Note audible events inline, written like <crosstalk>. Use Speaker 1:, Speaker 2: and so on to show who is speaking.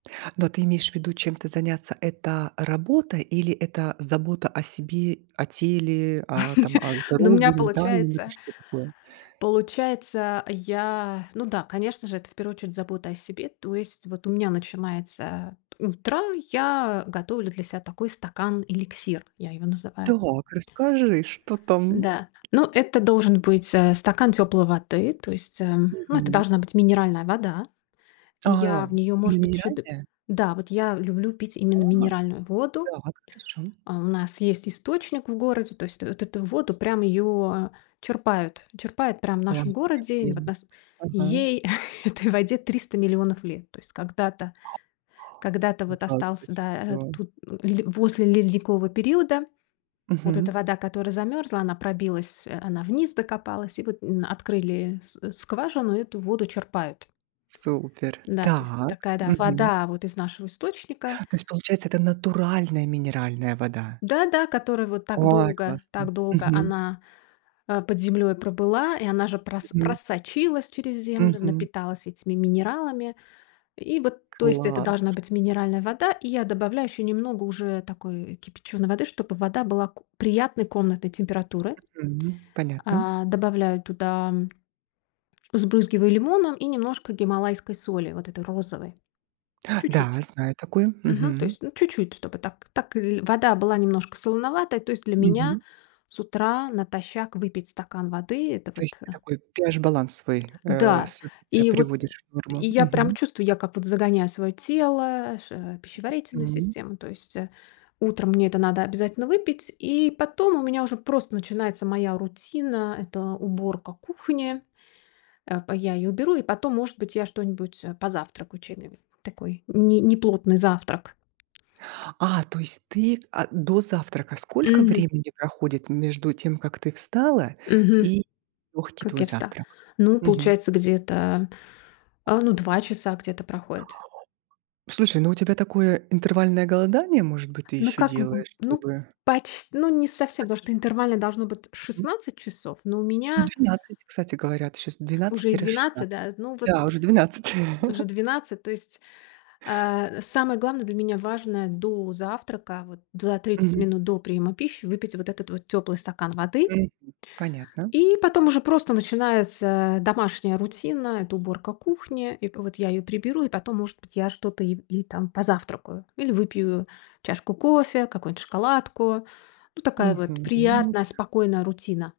Speaker 1: Но ты имеешь в виду чем-то заняться- это работа или это забота о себе, о теле, а, там
Speaker 2: <laughs>
Speaker 1: о
Speaker 2: Ну, у меня
Speaker 1: здоровье, ментальном или
Speaker 2: получается
Speaker 1: что-то такое?
Speaker 2: Получается, я ну да, конечно же, это в первую очередь забота о себе. То есть вот у меня начинается утро, я готовлю для себя такой стакан-эликсир, я его называю.
Speaker 1: Так, расскажи, что там н
Speaker 2: Да, ну, это должен быть, э, стакан тёплой воды. То есть, ам, ну, это
Speaker 1: Мгм.
Speaker 2: должна быть минеральная вода. И я
Speaker 1: А,
Speaker 2: в неё,
Speaker 1: именно
Speaker 2: может быть, чу дыб
Speaker 1: минеральная?
Speaker 2: Да, вот я люблю пить именно
Speaker 1: Ага.
Speaker 2: минеральную воду.
Speaker 1: Так хорошо.
Speaker 2: А, у нас есть источник в городе. То есть вот эту воду прям её черпают, черпают прям в нашем
Speaker 1: Ой, какая
Speaker 2: городе и на вот
Speaker 1: прелесть,
Speaker 2: нас
Speaker 1: ага.
Speaker 2: Ей, этой воде 300 000 000 лет. То есть когда-то когда-то вот
Speaker 1: Да ты
Speaker 2: остался, да, а
Speaker 1: что?
Speaker 2: тут н ле после ледникового периода вот эта
Speaker 1: Мгм.
Speaker 2: вода, которая замёрзла, она пробилась, э, она вниз докопалась. И вот н открыли с скважину, и эту воду черпают.
Speaker 1: Супер.
Speaker 2: Н-да, то есть
Speaker 1: Так.
Speaker 2: такая, да,
Speaker 1: Мгм.
Speaker 2: вода вот из нашего источника
Speaker 1: То есть, получается, это натуральная минеральная вода.
Speaker 2: Да да, которая вот так
Speaker 1: Ой,
Speaker 2: долго
Speaker 1: классно.
Speaker 2: так долго
Speaker 1: Мгм.
Speaker 2: она, а, под землей пробыла, и она же прас
Speaker 1: Мгм.
Speaker 2: просочилась через землю,
Speaker 1: Мгм.
Speaker 2: напиталась этими минералами. И вот, то есть это должна
Speaker 1: Класс.
Speaker 2: быть минеральная вода. И я добавляю еще немного уже такой кипяченой воды, чтобы и вода была ку приятной комнатной температуры.
Speaker 1: Мгм, понятно.
Speaker 2: А, добавляю туда, м Сбрызгиваю лимоном и немножко гималайской соли, вот этой розовой,
Speaker 1: Да,
Speaker 2: чуть-чуть.
Speaker 1: знаю такой.
Speaker 2: Мгм, то
Speaker 1: Мгм.
Speaker 2: есть, ну, чуть-чуть, чтобы так так ль вода была немножко солоноватой. То есть для меня
Speaker 1: Мгм.
Speaker 2: с утра натощак выпить стакан воды- это
Speaker 1: То
Speaker 2: вот,
Speaker 1: есть ты
Speaker 2: а
Speaker 1: такой pH-баланс свой, э,
Speaker 2: Да,
Speaker 1: с утреца
Speaker 2: и вот
Speaker 1: приводишь в
Speaker 2: и
Speaker 1: норму?
Speaker 2: я прям
Speaker 1: Мгм.
Speaker 2: чувствую, я как вот загоняю своё тело ш в пищеварительную
Speaker 1: Мгм.
Speaker 2: систему, то есть, э, утром мне это надо обязательно выпить, и потом у меня уже просто начинается моя рутина- это уборка кухни. А, по я её уберу, и потом, может быть, я что-нибудь, э, позавтракаю, <unintelligible> такой ни неплотный завтрак.
Speaker 1: А, то есть ты, а, до завтрака. Сколько
Speaker 2: Мгм.
Speaker 1: времени проходит между тем, как ты встала,
Speaker 2: Мгм.
Speaker 1: и лёгкий
Speaker 2: Как
Speaker 1: твой
Speaker 2: я вста
Speaker 1: завтрак?
Speaker 2: Ну и
Speaker 1: Мгм.
Speaker 2: получается, где-то, а, ну, 2 часа где-то проходит.
Speaker 1: Слушай, ну, у тебя такое интервальное голодание, может быть, ты
Speaker 2: Ну,
Speaker 1: ещё
Speaker 2: как, м м,
Speaker 1: делаешь,
Speaker 2: ну,
Speaker 1: чтобы
Speaker 2: пач ну, не совсем, потому что
Speaker 1: почиститься?
Speaker 2: интервально должно быть
Speaker 1: Мгм.
Speaker 2: 16 часов, но у
Speaker 1: Ну,
Speaker 2: меня
Speaker 1: 12, кстати говорят, щас двенадцать
Speaker 2: Уже и
Speaker 1: тире
Speaker 2: 12,
Speaker 1: шестнадцать.
Speaker 2: да. Ну вот.
Speaker 1: Да, уже 12.
Speaker 2: Уже
Speaker 1: <chuckles>
Speaker 2: 12, то есть. А, самое главное для меня, важное до завтрака, вот за 30
Speaker 1: Мгм.
Speaker 2: минут до приема пищи, выпить вот этот вот тёплый стакан воды.
Speaker 1: Мгм. Понятно.
Speaker 2: И потом уже просто начинается домашняя рутина- это уборка кухни. И по вот я её приберу, и потом, может быть, я что-то ип и там позавтракаю или выпью чашку кофе, какую-нибудь шоколадку. Ну, такая вот
Speaker 1: Мгм,
Speaker 2: приятная
Speaker 1: да.
Speaker 2: спокойная рутина.